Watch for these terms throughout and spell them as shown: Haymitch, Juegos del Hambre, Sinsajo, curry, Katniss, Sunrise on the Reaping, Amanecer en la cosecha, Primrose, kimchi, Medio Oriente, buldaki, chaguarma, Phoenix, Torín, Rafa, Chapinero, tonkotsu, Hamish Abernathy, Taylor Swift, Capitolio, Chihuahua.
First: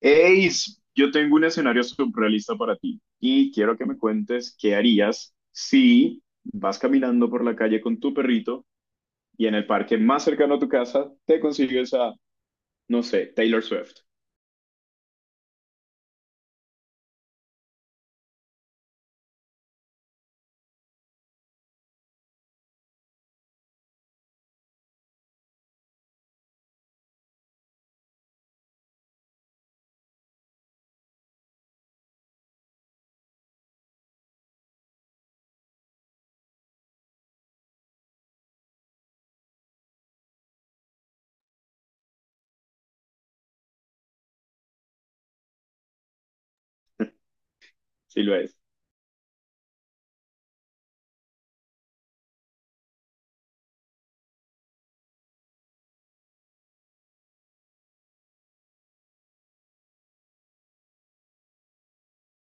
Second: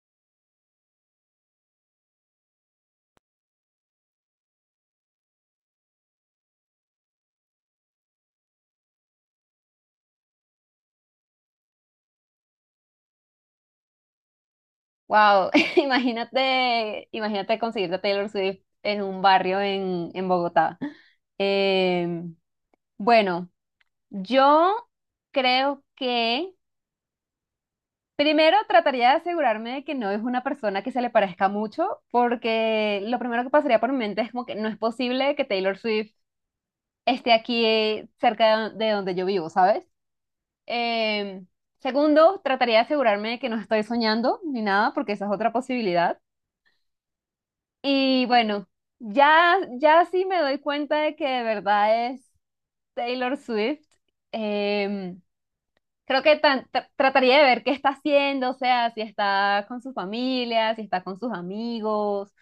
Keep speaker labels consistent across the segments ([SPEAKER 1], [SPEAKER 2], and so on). [SPEAKER 1] Eis, yo tengo un escenario surrealista para ti y quiero que me cuentes qué harías si vas caminando por la calle con tu perrito y en el parque más cercano a tu casa te consigues a, no sé, Taylor Swift.
[SPEAKER 2] Wow, imagínate, imagínate conseguirte a Taylor Swift en un barrio en Bogotá. Eh, bueno, yo creo que primero trataría de asegurarme de que no es una persona que se le parezca mucho, porque lo primero que pasaría por mi mente es como que no es posible que Taylor Swift esté aquí cerca de donde yo vivo, ¿sabes? Eh, Segundo, trataría de asegurarme de que no estoy soñando ni nada, porque esa es otra posibilidad.
[SPEAKER 1] Si
[SPEAKER 2] Y
[SPEAKER 1] lo es,
[SPEAKER 2] bueno, ya sí me doy cuenta de que de verdad es Taylor Swift. Em, Creo que trataría de ver qué está haciendo, o sea, si está con su familia, si está con sus amigos,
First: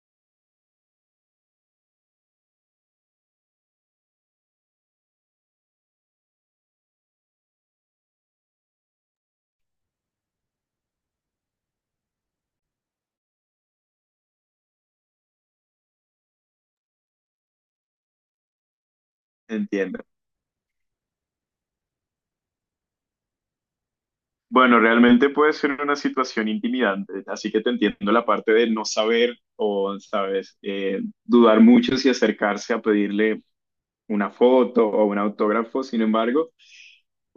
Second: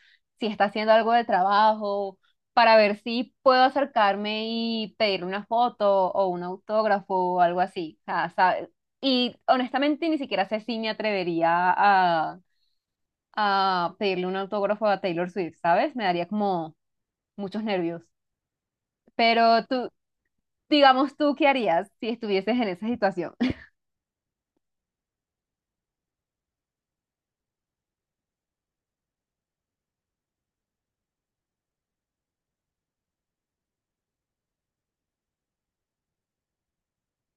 [SPEAKER 2] si está haciendo algo de trabajo, para ver si puedo acercarme y pedirle una foto o un autógrafo o algo así. O sea, sabe- Y honestamente ni siquiera sé si me atrevería a, a pedirle un autógrafo a Taylor Swift, ¿sabes? Me daría como muchos nervios. Pero tú,
[SPEAKER 1] entiendo.
[SPEAKER 2] digamos tú, ¿qué harías si estuvieses en esa situación?
[SPEAKER 1] Bueno, realmente puede ser una situación intimidante, así que te entiendo la parte de no saber o, sabes, dudar mucho si acercarse a pedirle una foto o un autógrafo. Sin embargo,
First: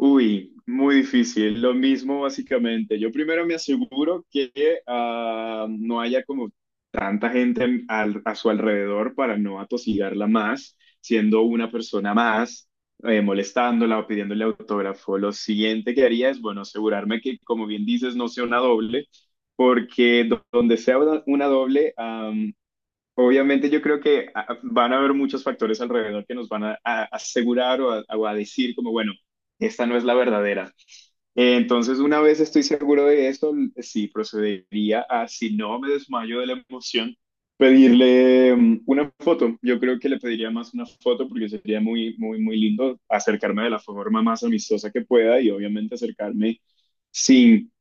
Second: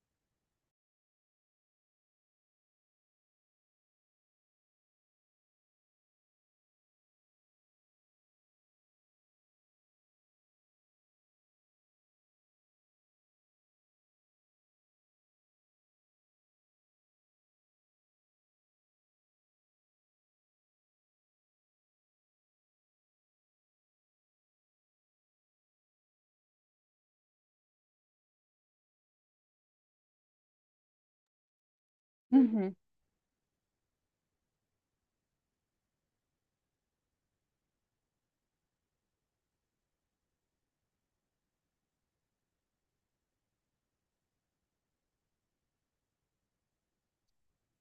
[SPEAKER 1] uy, muy difícil. Lo mismo básicamente. Yo primero me aseguro que no haya como tanta gente a su alrededor para no atosigarla más, siendo una persona más, molestándola o pidiéndole autógrafo. Lo siguiente que haría es, bueno, asegurarme que, como bien dices, no sea una doble, porque donde sea una doble, obviamente yo creo que van a haber muchos factores alrededor que nos van a asegurar o a decir como, bueno, esta no es la verdadera. Entonces, una vez estoy
[SPEAKER 2] Ujú.
[SPEAKER 1] seguro de eso, sí procedería a, si no me desmayo de la emoción, pedirle una foto. Yo creo que le pediría más una foto porque sería muy, muy, muy lindo acercarme de la forma más amistosa que pueda y obviamente acercarme sin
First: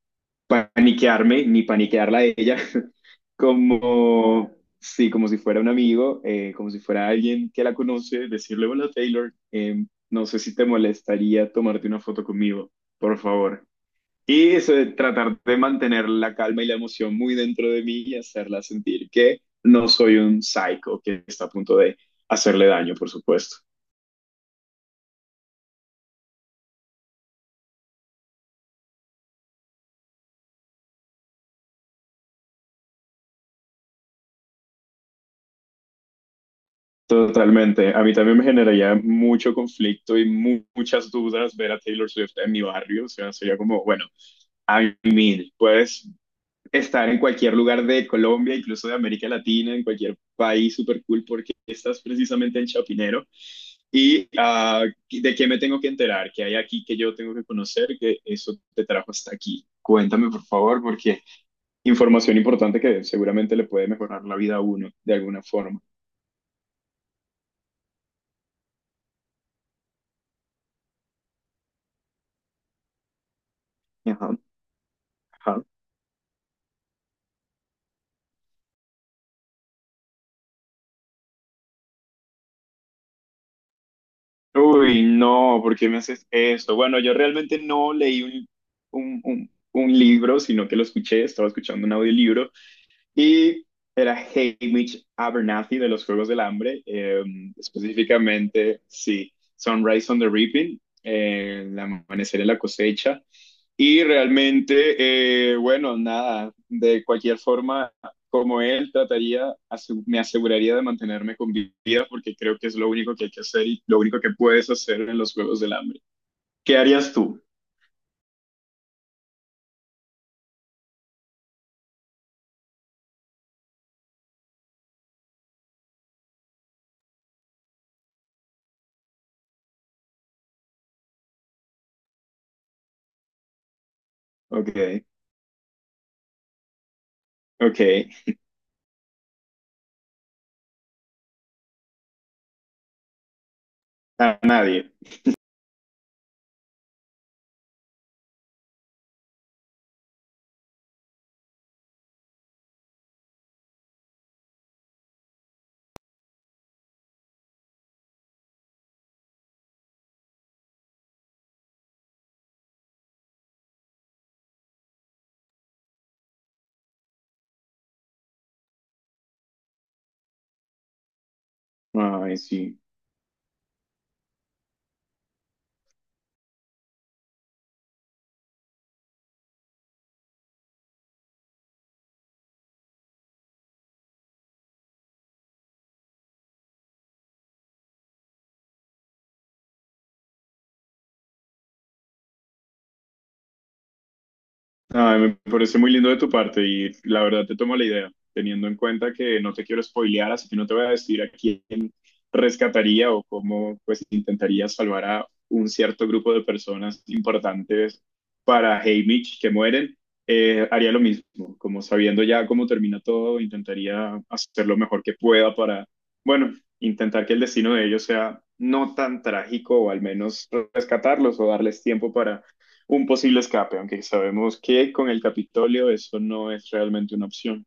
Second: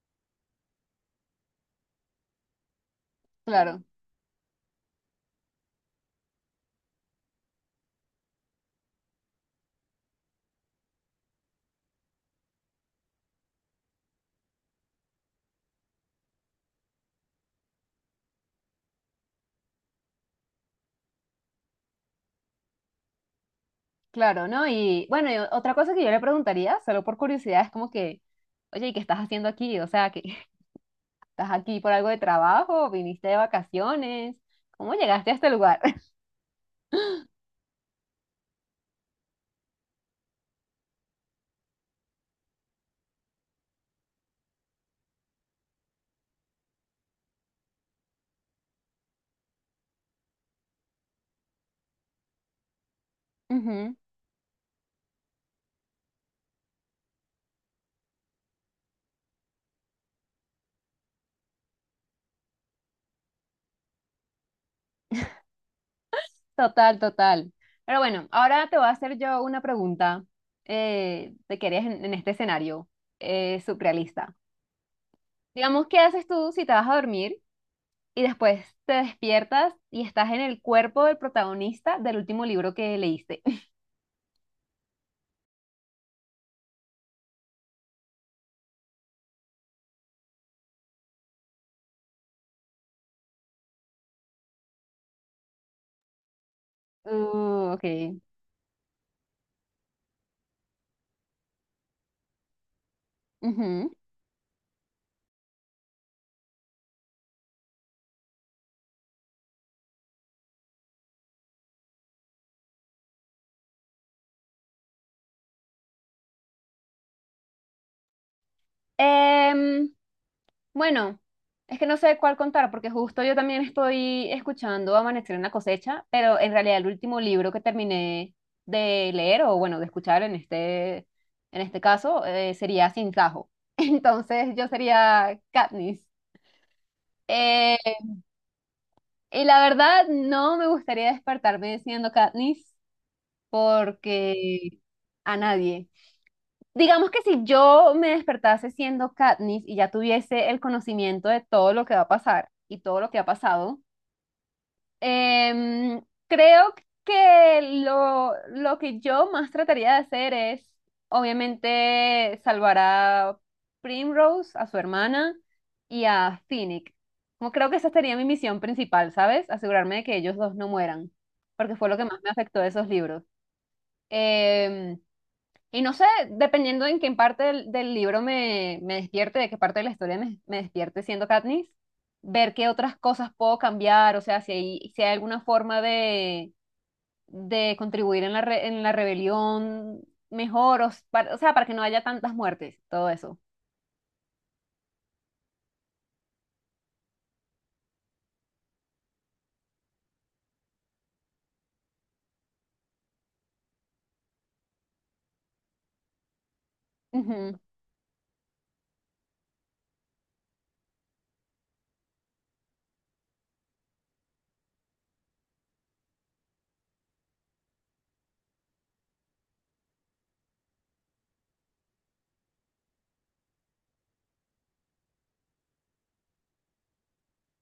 [SPEAKER 1] paniquearme ni paniquearla a ella,
[SPEAKER 2] Claro,
[SPEAKER 1] como, sí, como si fuera un amigo, como si fuera alguien que la conoce, decirle, hola Taylor, no sé si te molestaría tomarte una foto conmigo, por favor. Y eso de tratar de mantener la calma y la emoción muy dentro de mí y hacerla sentir que no soy un psycho que está a punto de hacerle daño, por supuesto.
[SPEAKER 2] claro, ¿no? Y bueno, y o- otra cosa que yo le preguntaría, solo por curiosidad, es como que, oye, ¿y qué estás haciendo aquí? O sea, que estás aquí por algo de trabajo, viniste de vacaciones, ¿cómo llegaste a este lugar?
[SPEAKER 1] Totalmente. A mí también me generaría mucho conflicto y muchas dudas ver a Taylor Swift en mi barrio. O sea, sería como, bueno, I mean, puedes estar en cualquier lugar de Colombia, incluso de América Latina, en cualquier país súper cool, porque estás precisamente en Chapinero.
[SPEAKER 2] Ujú.
[SPEAKER 1] ¿Y de qué me tengo que enterar? ¿Qué hay aquí que yo tengo que conocer, que eso te trajo hasta aquí? Cuéntame, por favor, porque información importante que seguramente le puede mejorar la vida a uno de alguna forma.
[SPEAKER 2] Total, total. Pero bueno, ahora te voy a hacer yo una pregunta de qué harías en este escenario
[SPEAKER 1] Ajá,
[SPEAKER 2] surrealista.
[SPEAKER 1] ajá.
[SPEAKER 2] Digamos, ¿qué haces tú si te vas a dormir? Y después te despiertas y estás en el cuerpo del protagonista del último libro que leíste.
[SPEAKER 1] Uy, no, ¿por qué me haces esto? Bueno, yo realmente no leí un libro, sino que lo escuché, estaba escuchando un audiolibro y era Hamish Abernathy de los Juegos del Hambre,
[SPEAKER 2] Ok.
[SPEAKER 1] específicamente, sí, Sunrise on the Reaping, el amanecer en la cosecha.
[SPEAKER 2] Ujú.
[SPEAKER 1] Y realmente, bueno, nada, de cualquier forma, como él, trataría, me aseguraría de mantenerme con vida porque creo que es lo único que hay que hacer y lo único que puedes hacer en los Juegos del Hambre. ¿Qué harías tú?
[SPEAKER 2] Em, bueno, es que no sé cuál contar porque justo yo también estoy escuchando Amanecer en la cosecha, pero en realidad el último libro que terminé de leer o bueno, de escuchar en este caso sería Sinsajo. Entonces yo
[SPEAKER 1] Ok,
[SPEAKER 2] sería Katniss. Eh,
[SPEAKER 1] ok,
[SPEAKER 2] y la verdad, no me gustaría despertarme siendo Katniss,
[SPEAKER 1] a
[SPEAKER 2] porque
[SPEAKER 1] nadie.
[SPEAKER 2] a nadie. Digamos que si yo me despertase siendo Katniss y ya tuviese el conocimiento de todo lo que va a pasar y todo lo que ha pasado, creo que lo que yo más trataría de hacer es, obviamente, salvar a Primrose, a su hermana y a Phoenix. Como creo que esa sería mi misión principal, ¿sabes? Asegurarme de que ellos dos no mueran, porque fue lo que más me
[SPEAKER 1] Ay,
[SPEAKER 2] afectó de
[SPEAKER 1] sí.
[SPEAKER 2] esos libros. Em, y no sé, dependiendo en qué parte del libro me despierte, de qué parte de la historia me despierte siendo Katniss, ver qué otras cosas puedo cambiar, o sea, si hay alguna forma de contribuir en la, re- en la rebelión mejor, o, s- para- o sea, para que no haya tantas muertes, todo eso.
[SPEAKER 1] Ay, me parece muy lindo de tu parte y la verdad te tomo la idea, teniendo en cuenta que no te quiero spoilear, así que no te voy a decir a quién rescataría o cómo pues intentaría salvar a un cierto grupo de personas
[SPEAKER 2] Ujú.
[SPEAKER 1] importantes para Haymitch que mueren. Haría lo mismo, como sabiendo ya cómo termina todo, intentaría hacer lo mejor que pueda para, bueno, intentar que el destino de ellos sea no tan trágico o al menos rescatarlos o darles tiempo para un posible escape, aunque sabemos que con el Capitolio eso no es realmente una opción,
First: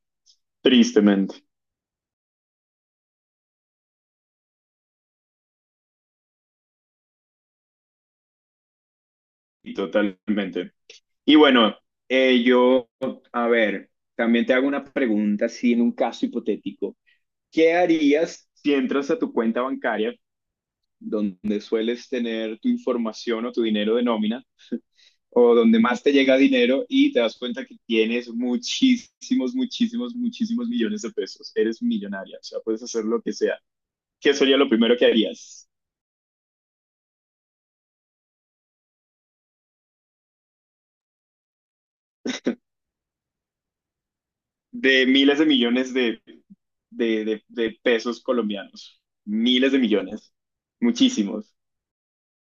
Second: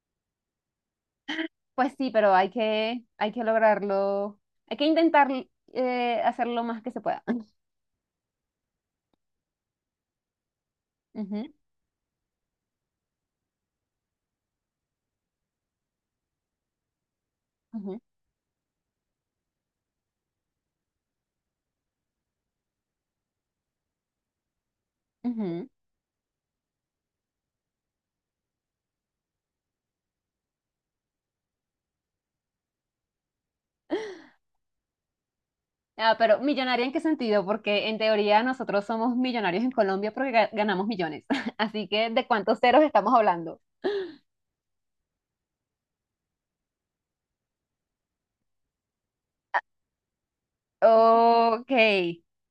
[SPEAKER 1] tristemente
[SPEAKER 2] Pues sí, pero hay que lograrlo, hay que intentar hacer lo más que se pueda.
[SPEAKER 1] y totalmente. Y
[SPEAKER 2] Ujú,
[SPEAKER 1] bueno, yo, a ver, también te hago una pregunta, así en un caso hipotético. ¿Qué
[SPEAKER 2] ujú,
[SPEAKER 1] harías si entras a tu cuenta bancaria, donde sueles tener tu información o tu dinero de nómina, o
[SPEAKER 2] ujú.
[SPEAKER 1] donde más te llega dinero y te das cuenta que tienes muchísimos, muchísimos, muchísimos millones de pesos? Eres millonaria, o sea, puedes hacer lo que sea. ¿Qué sería lo primero que harías?
[SPEAKER 2] Ah, ¿pero millonaria en qué sentido? Porque en teoría nosotros somos millonarios en Colombia porque ga- ganamos millones. Así que, ¿de cuántos ceros estamos hablando?
[SPEAKER 1] De miles de millones de, de pesos colombianos. Miles de millones. Muchísimos.
[SPEAKER 2] Ok.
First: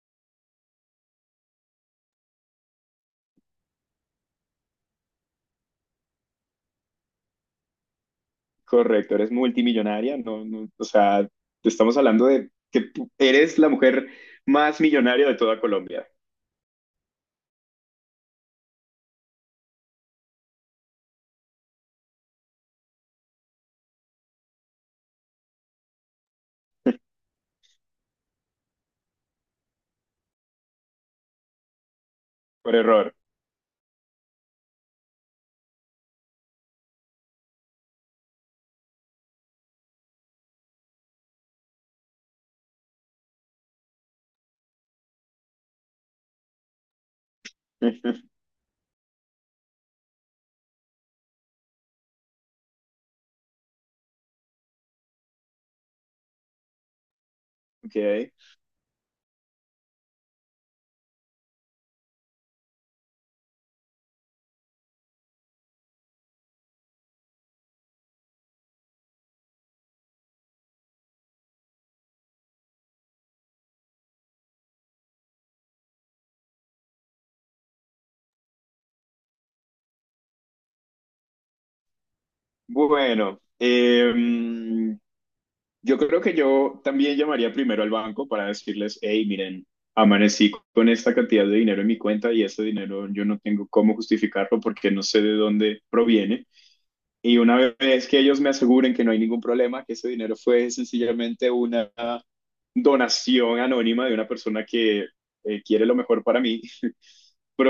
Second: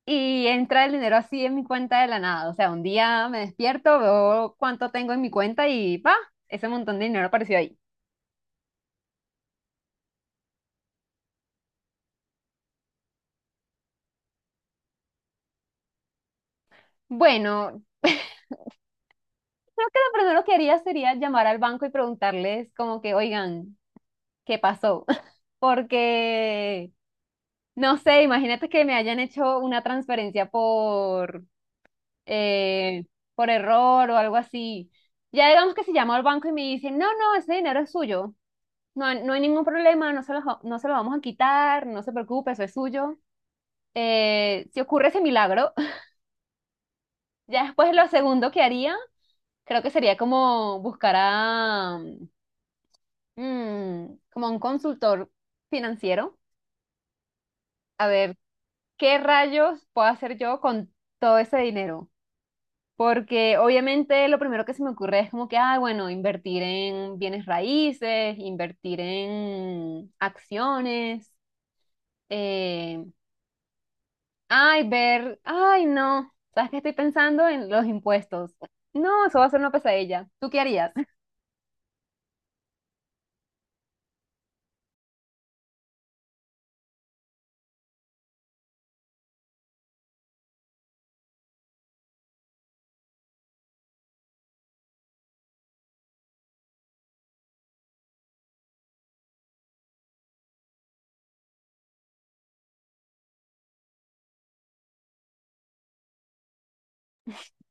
[SPEAKER 2] Y entra el dinero así en mi cuenta de la nada. O sea, un día me despierto, veo cuánto tengo en mi cuenta y ¡pa! Ese montón de dinero apareció ahí.
[SPEAKER 1] Correcto, eres multimillonaria. No, no, o sea, te estamos hablando de que tú eres la mujer más millonaria de toda Colombia,
[SPEAKER 2] Bueno, lo primero que haría sería llamar al banco y preguntarles como que, oigan, ¿qué pasó? Porque, no sé, imagínate que me hayan hecho una transferencia
[SPEAKER 1] por
[SPEAKER 2] eh,
[SPEAKER 1] error.
[SPEAKER 2] por error o algo así. Ya digamos que se llama al banco y me dicen, no, no, ese dinero es suyo, no, hay- no hay ningún problema, no se lo, ja- no se lo vamos a quitar, no se preocupe, eso es suyo. Si ocurre ese milagro, ya después lo segundo que haría, creo que sería como buscar a, mm, como un consultor financiero, a
[SPEAKER 1] Ok.
[SPEAKER 2] ver qué rayos puedo hacer yo con todo ese dinero. Porque obviamente lo primero que se me ocurre es como que, ah, bueno, invertir en bienes raíces, invertir en acciones, eh, ay, ver, ay, no, ¿sabes qué? Estoy pensando en los impuestos. No, eso va a ser una pesadilla. ¿Tú qué harías?
[SPEAKER 1] Bueno, em, yo creo que yo también llamaría primero al banco para decirles, hey, miren, amanecí con esta cantidad de dinero en mi cuenta y ese dinero yo no tengo cómo justificarlo porque no sé de dónde proviene. Y una vez que ellos me aseguren que no hay ningún problema, que ese dinero fue sencillamente una donación anónima de una persona que quiere lo mejor para mí,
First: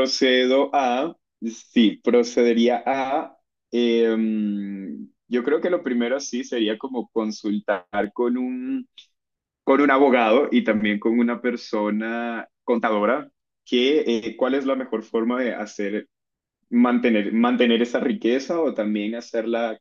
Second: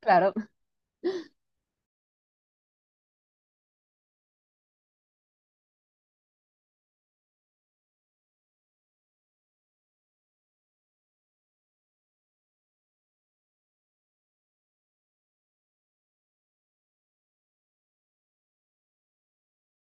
[SPEAKER 2] Claro,
[SPEAKER 1] a, sí, procedería a, em, yo creo que lo primero sí sería como consultar con un, con un abogado y también con una persona contadora que cuál es la mejor forma de hacer, mantener, mantener esa riqueza o también hacerla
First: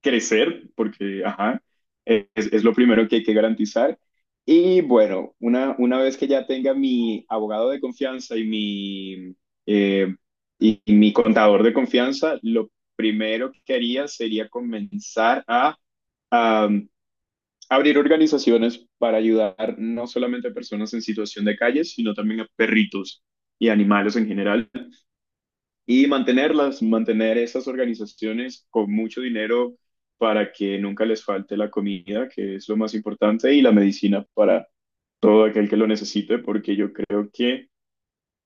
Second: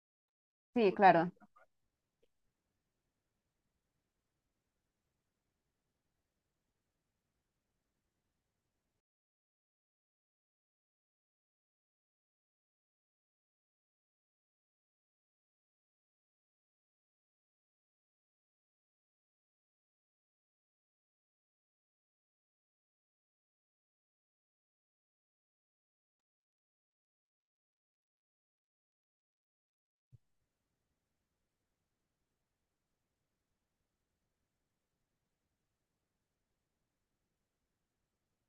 [SPEAKER 1] crecer,
[SPEAKER 2] sí,
[SPEAKER 1] porque
[SPEAKER 2] claro.
[SPEAKER 1] ajá, es lo primero que hay que garantizar. Y bueno, una vez que ya tenga mi abogado de confianza eh, y mi contador de confianza, lo primero que haría sería comenzar a, abrir organizaciones para ayudar no solamente a personas en situación de calle, sino también a perritos y animales en general y mantenerlas, mantener esas organizaciones con mucho dinero para que nunca les falte la comida, que es lo más importante, y la medicina para todo aquel que lo necesite, porque yo creo que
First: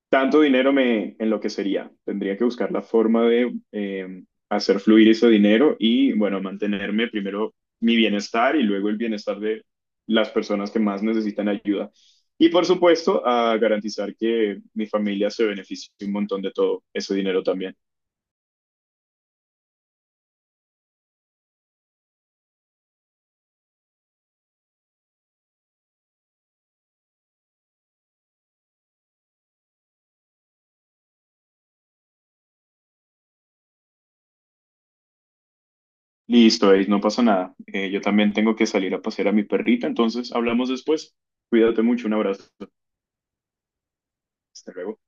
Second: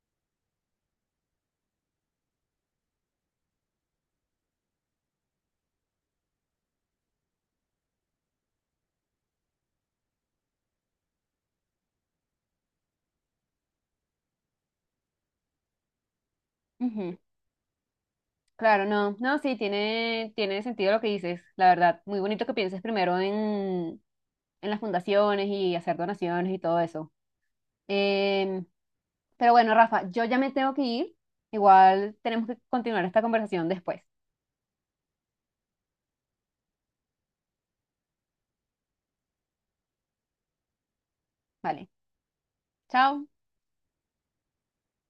[SPEAKER 1] tanto dinero me enloquecería. Tendría que buscar la forma de hacer fluir ese dinero y, bueno, mantenerme primero mi bienestar y luego el bienestar de las personas que más necesitan ayuda. Y por supuesto, a garantizar que mi familia se beneficie un montón de todo
[SPEAKER 2] Ujú.
[SPEAKER 1] ese dinero también.
[SPEAKER 2] Claro, no, no, sí, tiene sentido lo que dices, la verdad. Muy bonito que pienses primero en las fundaciones y hacer donaciones y todo eso. Em, pero bueno, Rafa, yo ya me tengo que ir. Igual tenemos que continuar esta conversación después.
[SPEAKER 1] Listo, Ace, no pasa nada. Yo también tengo que salir a pasear a mi perrita, entonces hablamos después. Cuídate
[SPEAKER 2] Vale,
[SPEAKER 1] mucho, un abrazo.
[SPEAKER 2] chao.
[SPEAKER 1] Hasta luego.